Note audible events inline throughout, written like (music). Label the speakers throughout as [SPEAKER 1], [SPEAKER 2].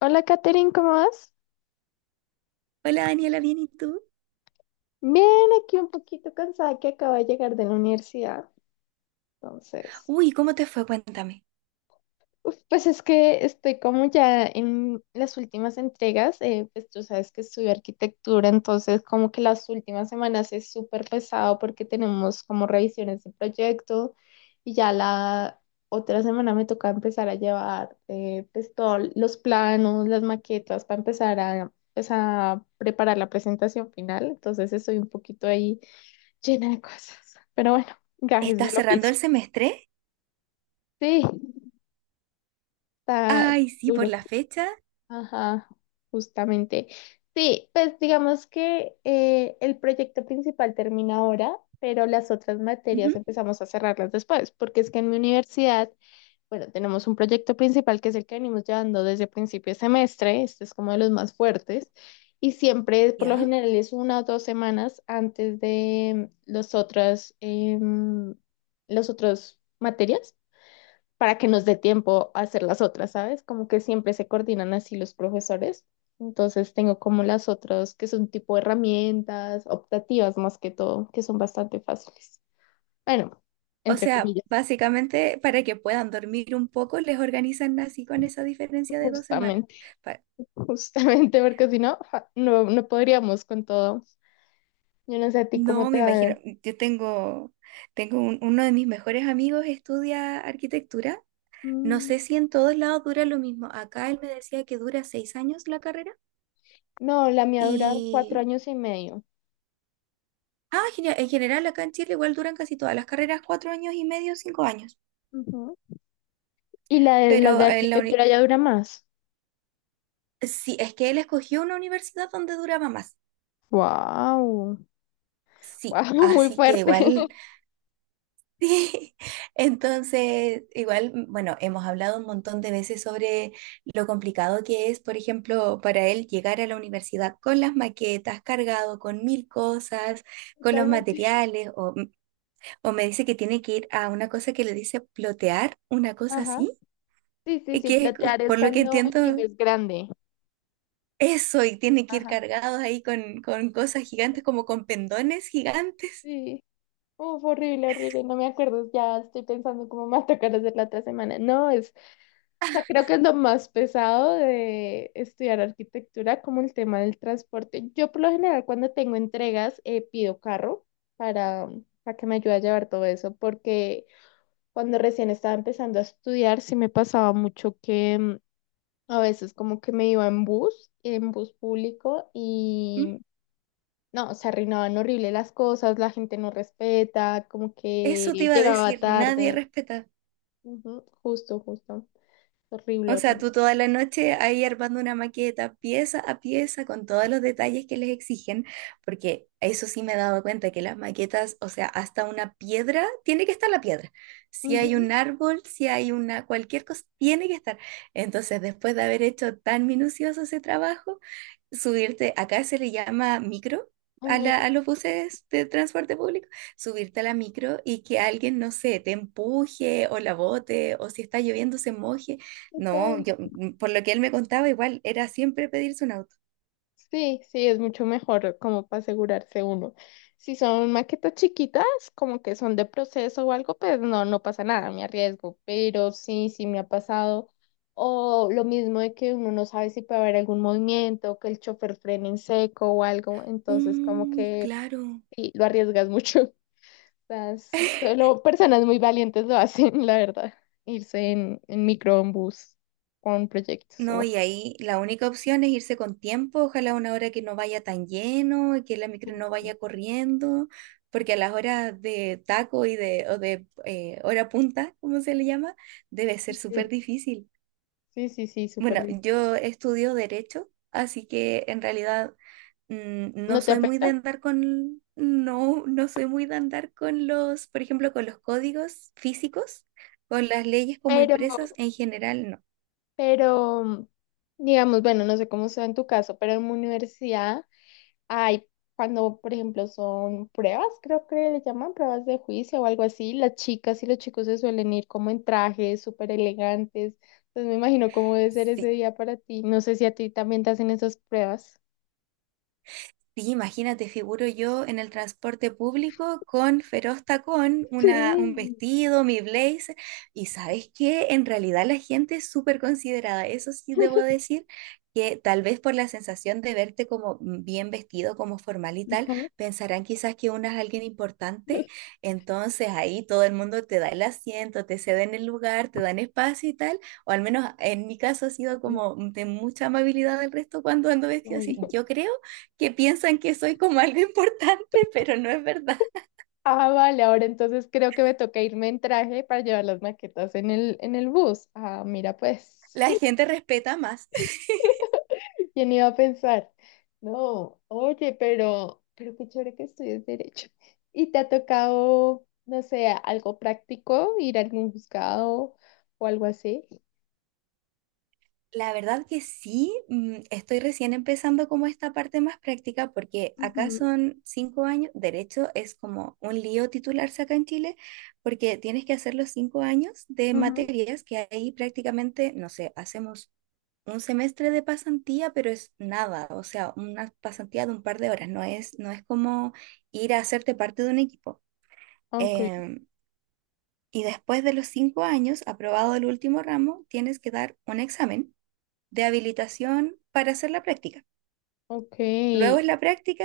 [SPEAKER 1] Hola, Katherine, ¿cómo vas?
[SPEAKER 2] Hola Daniela, ¿bien y tú?
[SPEAKER 1] Bien, aquí un poquito cansada que acabo de llegar de la universidad. Entonces,
[SPEAKER 2] Uy, ¿cómo te fue? Cuéntame.
[SPEAKER 1] uf, pues es que estoy como ya en las últimas entregas. Pues tú sabes que estudio arquitectura, entonces como que las últimas semanas es súper pesado porque tenemos como revisiones de proyecto y ya la otra semana me toca empezar a llevar pues todos los planos, las maquetas para empezar a, pues, a preparar la presentación final. Entonces estoy un poquito ahí llena de cosas. Pero bueno, gajes
[SPEAKER 2] ¿Estás
[SPEAKER 1] del
[SPEAKER 2] cerrando el
[SPEAKER 1] oficio.
[SPEAKER 2] semestre?
[SPEAKER 1] Sí, está
[SPEAKER 2] Ay, sí, por
[SPEAKER 1] duro.
[SPEAKER 2] la fecha.
[SPEAKER 1] Ajá, justamente. Sí, pues digamos que el proyecto principal termina ahora, pero las otras materias
[SPEAKER 2] Ujú.
[SPEAKER 1] empezamos a cerrarlas después, porque es que en mi universidad, bueno, tenemos un proyecto principal que es el que venimos llevando desde principio de semestre, este es como de los más fuertes, y siempre, por lo
[SPEAKER 2] ¿Ya?
[SPEAKER 1] general, es una o dos semanas antes de los otras, los otros materias, para que nos dé tiempo a hacer las otras, ¿sabes? Como que siempre se coordinan así los profesores. Entonces tengo como las otras que son tipo herramientas optativas más que todo, que son bastante fáciles. Bueno,
[SPEAKER 2] O
[SPEAKER 1] entre
[SPEAKER 2] sea,
[SPEAKER 1] comillas,
[SPEAKER 2] básicamente para que puedan dormir un poco, les organizan así con esa diferencia de 2 semanas.
[SPEAKER 1] justamente
[SPEAKER 2] Pa-
[SPEAKER 1] justamente porque si no, ja, no, no podríamos con todo. Yo no sé a ti cómo
[SPEAKER 2] No,
[SPEAKER 1] te
[SPEAKER 2] me imagino.
[SPEAKER 1] va.
[SPEAKER 2] Yo tengo uno de mis mejores amigos estudia arquitectura. No sé
[SPEAKER 1] Mm,
[SPEAKER 2] si en todos lados dura lo mismo. Acá él me decía que dura 6 años la carrera.
[SPEAKER 1] no, la mía dura 4 años y medio.
[SPEAKER 2] Ah, genial. En general, acá en Chile igual duran casi todas las carreras 4 años y medio, 5 años.
[SPEAKER 1] Ujú. Y la de, las de
[SPEAKER 2] Pero en la uni-
[SPEAKER 1] arquitectura ya dura más.
[SPEAKER 2] sí, es que él escogió una universidad donde duraba más.
[SPEAKER 1] Wow,
[SPEAKER 2] Sí,
[SPEAKER 1] wow, (laughs) muy
[SPEAKER 2] así que
[SPEAKER 1] fuerte.
[SPEAKER 2] igual,
[SPEAKER 1] (laughs)
[SPEAKER 2] (laughs) sí. Entonces, igual, bueno, hemos hablado un montón de veces sobre lo complicado que es, por ejemplo, para él llegar a la universidad con las maquetas, cargado con mil cosas, con los
[SPEAKER 1] Totalmente.
[SPEAKER 2] materiales, o me dice que tiene que ir a una cosa que le dice plotear, una cosa
[SPEAKER 1] Ajá.
[SPEAKER 2] así.
[SPEAKER 1] Sí, sí,
[SPEAKER 2] Y
[SPEAKER 1] sí,
[SPEAKER 2] que es,
[SPEAKER 1] platear es
[SPEAKER 2] por lo que
[SPEAKER 1] cuando
[SPEAKER 2] entiendo,
[SPEAKER 1] imprimes grande.
[SPEAKER 2] eso, y tiene que ir
[SPEAKER 1] Ajá.
[SPEAKER 2] cargados ahí con cosas gigantes, como con pendones gigantes.
[SPEAKER 1] Sí. Uf, horrible, horrible. No me acuerdo. Ya estoy pensando cómo me va a tocar hacer la otra semana. No, es, o sea, creo que es lo más pesado de estudiar arquitectura, como el tema del transporte. Yo por lo general cuando tengo entregas pido carro para, para que me ayude a llevar todo eso, porque cuando recién estaba empezando a estudiar sí me pasaba mucho que a veces como que me iba en bus público
[SPEAKER 2] Mm.
[SPEAKER 1] y no, se arruinaban horrible las cosas, la gente no respeta, como que
[SPEAKER 2] Eso te iba a
[SPEAKER 1] llegaba
[SPEAKER 2] decir, nadie
[SPEAKER 1] tarde.
[SPEAKER 2] respeta.
[SPEAKER 1] Ujú, justo, justo. Horrible,
[SPEAKER 2] O sea,
[SPEAKER 1] horrible.
[SPEAKER 2] tú toda la noche ahí armando una maqueta pieza a pieza con todos los detalles que les exigen, porque eso sí me he dado cuenta que las maquetas, o sea, hasta una piedra, tiene que estar la piedra. Si hay
[SPEAKER 1] Ujú,
[SPEAKER 2] un árbol, si hay una cualquier cosa, tiene que estar. Entonces, después de haber hecho tan minucioso ese trabajo, subirte, acá se le llama micro. A, la-
[SPEAKER 1] ujú.
[SPEAKER 2] a los buses de transporte público, subirte a la micro y que alguien, no sé, te empuje o la bote o si está lloviendo se moje. No,
[SPEAKER 1] Total.
[SPEAKER 2] por lo que él me contaba, igual era siempre pedirse un auto.
[SPEAKER 1] Sí, sí, es mucho mejor como para asegurarse uno. Si son maquetas chiquitas, como que son de proceso o algo, pues no, no pasa nada, me arriesgo. Pero sí, sí me ha pasado. O lo mismo de que uno no sabe si puede haber algún movimiento, que el chofer frene en seco o algo. Entonces, como
[SPEAKER 2] Uy,
[SPEAKER 1] que
[SPEAKER 2] claro.
[SPEAKER 1] sí, lo arriesgas mucho. (laughs) Las, solo personas muy valientes lo hacen, la verdad. Irse en micro, en bus, con proyectos.
[SPEAKER 2] No,
[SPEAKER 1] O
[SPEAKER 2] y ahí la única opción es irse con tiempo, ojalá a una hora que no vaya tan lleno y que la micro no vaya corriendo, porque a las horas de taco y de hora punta, como se le llama, debe ser súper
[SPEAKER 1] sí.
[SPEAKER 2] difícil.
[SPEAKER 1] Sí, sí, sí, súper.
[SPEAKER 2] Bueno, yo estudio derecho, así que en realidad no
[SPEAKER 1] No te
[SPEAKER 2] soy muy de
[SPEAKER 1] afecta,
[SPEAKER 2] andar no, no soy muy de andar con los, por ejemplo, con los códigos físicos, con las leyes como
[SPEAKER 1] pero,
[SPEAKER 2] impresas en general, no.
[SPEAKER 1] pero, digamos, bueno, no sé cómo sea en tu caso, pero en mi universidad hay, cuando, por ejemplo, son pruebas, creo que le llaman pruebas de juicio o algo así, las chicas y los chicos se suelen ir como en trajes súper elegantes, entonces me imagino cómo debe ser ese
[SPEAKER 2] Sí.
[SPEAKER 1] día para ti, no sé si a ti también te hacen esas pruebas.
[SPEAKER 2] Sí, imagínate, figuro yo en el transporte público con feroz tacón, un
[SPEAKER 1] Sí.
[SPEAKER 2] vestido, mi blazer. Y sabes que en realidad la gente es súper considerada. Eso sí debo decir que tal vez por la sensación de verte como bien vestido, como formal y tal,
[SPEAKER 1] Ajá.
[SPEAKER 2] pensarán quizás que uno es alguien importante.
[SPEAKER 1] (laughs)
[SPEAKER 2] Entonces ahí todo el mundo te da el asiento, te ceden el lugar, te dan espacio y tal. O al menos en mi caso ha sido
[SPEAKER 1] Sí,
[SPEAKER 2] como de mucha amabilidad del resto cuando ando vestido así.
[SPEAKER 1] bueno.
[SPEAKER 2] Yo creo que piensan que soy como algo (laughs) importante, pero no es verdad.
[SPEAKER 1] Ah, vale, ahora entonces creo que me toca irme en traje para llevar las maquetas en el bus. Ah, mira pues.
[SPEAKER 2] La gente respeta más. (laughs)
[SPEAKER 1] ¿Quién iba a pensar? No, oye, pero qué chévere que estudies derecho. ¿Y te ha tocado, no sé, algo práctico, ir a algún juzgado o algo así?
[SPEAKER 2] La verdad que sí, estoy recién empezando como esta parte más práctica porque acá
[SPEAKER 1] Ujú,
[SPEAKER 2] son 5 años, derecho es como un lío titularse acá en Chile porque tienes que hacer los 5 años de
[SPEAKER 1] ujú.
[SPEAKER 2] materias que ahí prácticamente, no sé, hacemos un semestre de pasantía, pero es nada, o sea, una pasantía de un par de horas, no es como ir a hacerte parte de un equipo.
[SPEAKER 1] Ok,
[SPEAKER 2] Em, Y después de los 5 años, aprobado el último ramo, tienes que dar un examen de habilitación para hacer la práctica.
[SPEAKER 1] ok,
[SPEAKER 2] Luego es la práctica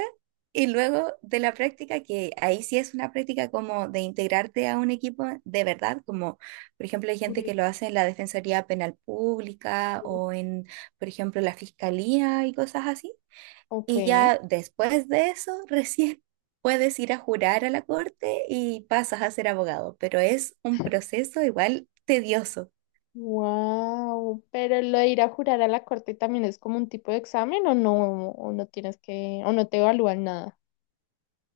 [SPEAKER 2] y luego de la práctica, que ahí sí es una práctica como de integrarte a un equipo de verdad, como por ejemplo hay gente que
[SPEAKER 1] correcto.
[SPEAKER 2] lo hace en la Defensoría Penal Pública o en, por ejemplo, la Fiscalía y cosas así.
[SPEAKER 1] Ok.
[SPEAKER 2] Y ya después de eso, (laughs) recién puedes ir a jurar a la corte y pasas a ser abogado, pero es un proceso igual tedioso.
[SPEAKER 1] Wow, pero lo de ir a jurar a la corte también es como un tipo de examen o no tienes que, o no te evalúan nada.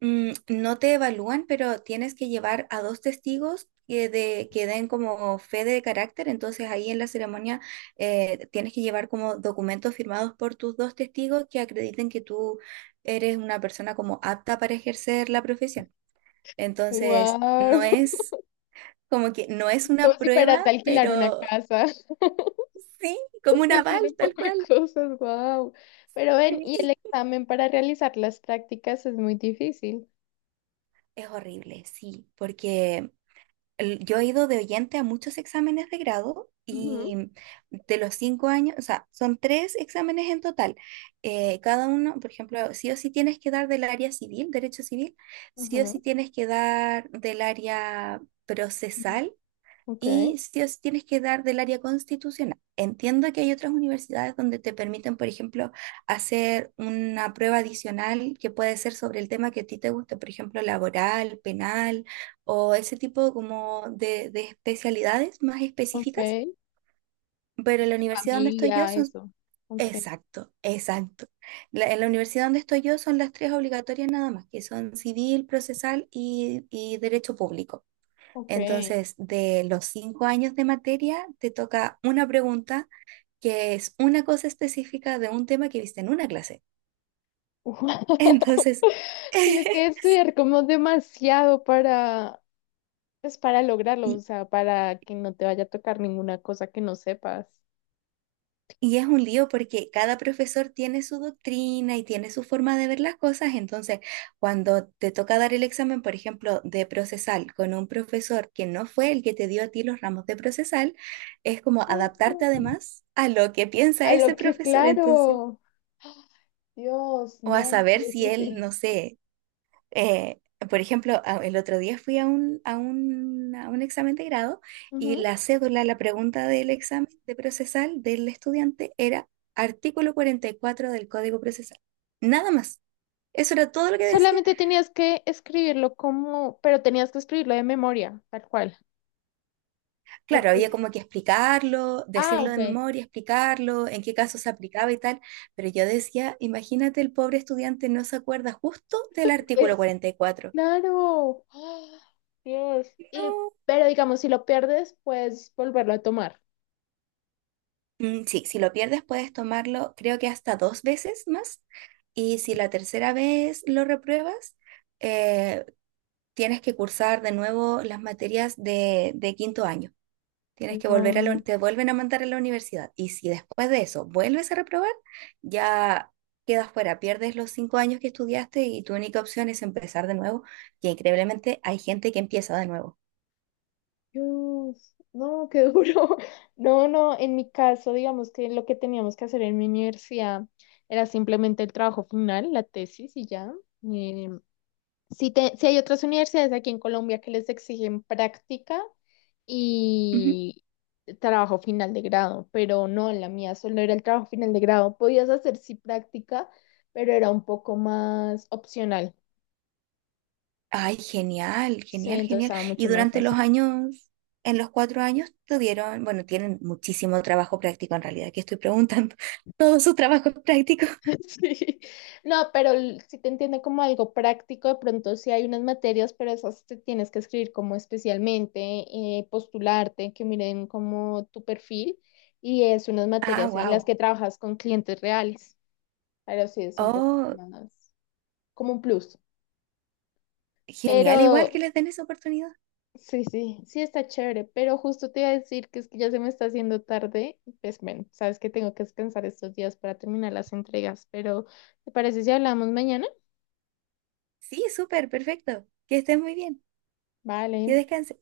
[SPEAKER 2] Mm, no te evalúan, pero tienes que llevar a dos testigos que den como fe de carácter, entonces ahí en la ceremonia tienes que llevar como documentos firmados por tus dos testigos que acrediten que tú eres una persona como apta para ejercer la profesión. Entonces, no
[SPEAKER 1] Wow, (laughs)
[SPEAKER 2] es como que no es una
[SPEAKER 1] como si
[SPEAKER 2] prueba,
[SPEAKER 1] fueras a alquilar una
[SPEAKER 2] pero
[SPEAKER 1] casa.
[SPEAKER 2] sí, como una bal,
[SPEAKER 1] Definir un
[SPEAKER 2] tal
[SPEAKER 1] poco de
[SPEAKER 2] cual.
[SPEAKER 1] cosas, wow. Pero ven,
[SPEAKER 2] Sí.
[SPEAKER 1] y el examen para realizar las prácticas es muy difícil.
[SPEAKER 2] Es horrible, sí, porque yo he ido de oyente a muchos exámenes de grado
[SPEAKER 1] Ujú,
[SPEAKER 2] y de los 5 años, o sea, son tres exámenes en total. Cada uno, por ejemplo, sí o sí tienes que dar del área civil, derecho civil, sí o
[SPEAKER 1] ajá.
[SPEAKER 2] sí tienes que dar del área
[SPEAKER 1] Mm.
[SPEAKER 2] procesal
[SPEAKER 1] Ok,
[SPEAKER 2] y sí os tienes que dar del área constitucional. Entiendo que hay otras universidades donde te permiten, por ejemplo, hacer una prueba adicional que puede ser sobre el tema que a ti te guste, por ejemplo, laboral, penal o ese tipo como de especialidades más específicas,
[SPEAKER 1] ok.
[SPEAKER 2] pero en la universidad donde estoy yo
[SPEAKER 1] Familia,
[SPEAKER 2] son...
[SPEAKER 1] eso. Ok,
[SPEAKER 2] Exacto, exacto. En la universidad donde estoy yo son las tres obligatorias nada más, que son civil, procesal y derecho público.
[SPEAKER 1] ok.
[SPEAKER 2] Entonces, de los 5 años de materia, te toca una pregunta que es una cosa específica de un tema que viste en una clase.
[SPEAKER 1] Wow. (laughs)
[SPEAKER 2] Entonces, (laughs)
[SPEAKER 1] Tienes que estudiar como demasiado para, pues para lograrlo, o
[SPEAKER 2] y,
[SPEAKER 1] sea, para que no te vaya a tocar ninguna cosa que no sepas.
[SPEAKER 2] y es un lío porque cada profesor tiene su doctrina y tiene su forma de ver las cosas. Entonces, cuando te toca dar el examen, por ejemplo, de procesal con un profesor que no fue el que te dio a ti los ramos de procesal, es como
[SPEAKER 1] Ah,
[SPEAKER 2] adaptarte además a lo que piensa
[SPEAKER 1] a
[SPEAKER 2] ese
[SPEAKER 1] lo que,
[SPEAKER 2] profesor. Entonces,
[SPEAKER 1] claro. Dios,
[SPEAKER 2] o a
[SPEAKER 1] no, qué
[SPEAKER 2] saber si él,
[SPEAKER 1] difícil.
[SPEAKER 2] no sé. Eh, por ejemplo, el otro día fui a un examen de grado y la cédula, la pregunta del examen de procesal del estudiante era artículo 44 del Código Procesal. Nada más. Eso era todo lo que decía.
[SPEAKER 1] Solamente tenías que escribirlo como, pero tenías que escribirlo de memoria, tal cual.
[SPEAKER 2] Claro,
[SPEAKER 1] Ok.
[SPEAKER 2] había como que explicarlo,
[SPEAKER 1] Ah,
[SPEAKER 2] decirlo
[SPEAKER 1] ok.
[SPEAKER 2] de memoria, explicarlo, en qué casos se aplicaba y tal, pero yo decía, imagínate, el pobre estudiante no se acuerda justo del artículo
[SPEAKER 1] Es,
[SPEAKER 2] 44.
[SPEAKER 1] claro. ¡Ah! Dios. Y,
[SPEAKER 2] No,
[SPEAKER 1] pero digamos, si lo pierdes, puedes volverlo a tomar.
[SPEAKER 2] Sí, si lo pierdes puedes tomarlo creo que hasta dos veces más y si la tercera vez lo repruebas, eh, tienes que cursar de nuevo las materias de quinto año. Tienes que volver a
[SPEAKER 1] Wow.
[SPEAKER 2] te vuelven a mandar a la universidad y si después de eso vuelves a reprobar, ya quedas fuera, pierdes los 5 años que estudiaste y tu única opción es empezar de nuevo, que increíblemente hay gente que empieza de nuevo.
[SPEAKER 1] Dios. No, qué duro. (laughs) No, no, en mi caso, digamos que lo que teníamos que hacer en mi universidad era simplemente el trabajo final, la tesis y ya. Eh, Si, te- si hay otras universidades aquí en Colombia que les exigen práctica y trabajo final de grado, pero no, en la mía solo era el trabajo final de grado. Podías hacer sí práctica, pero era un poco más opcional.
[SPEAKER 2] Ay, genial,
[SPEAKER 1] Sí,
[SPEAKER 2] genial,
[SPEAKER 1] entonces
[SPEAKER 2] genial.
[SPEAKER 1] estaba
[SPEAKER 2] Y
[SPEAKER 1] mucho más
[SPEAKER 2] durante los
[SPEAKER 1] fácil.
[SPEAKER 2] años, en los 4 años, tuvieron, bueno, tienen muchísimo trabajo práctico en realidad, que estoy preguntando, (laughs) todo su trabajo práctico.
[SPEAKER 1] (laughs) Sí. No, pero l- sí te entiende como algo práctico, de pronto sí hay unas materias, pero esas te tienes que escribir como especialmente, postularte, que miren como tu perfil y es unas
[SPEAKER 2] Ah,
[SPEAKER 1] materias en las
[SPEAKER 2] wow.
[SPEAKER 1] que trabajas con clientes reales, pero sí es un poquito
[SPEAKER 2] Oh,
[SPEAKER 1] más como un plus,
[SPEAKER 2] genial, igual que
[SPEAKER 1] pero
[SPEAKER 2] les den esa oportunidad.
[SPEAKER 1] sí, sí, sí está chévere, pero justo te iba a decir que es que ya se me está haciendo tarde, pues bueno, sabes que tengo que descansar estos días para terminar las entregas, pero ¿te parece si hablamos mañana?
[SPEAKER 2] Sí, súper, perfecto. Que estés muy bien,
[SPEAKER 1] Vale.
[SPEAKER 2] que descanses.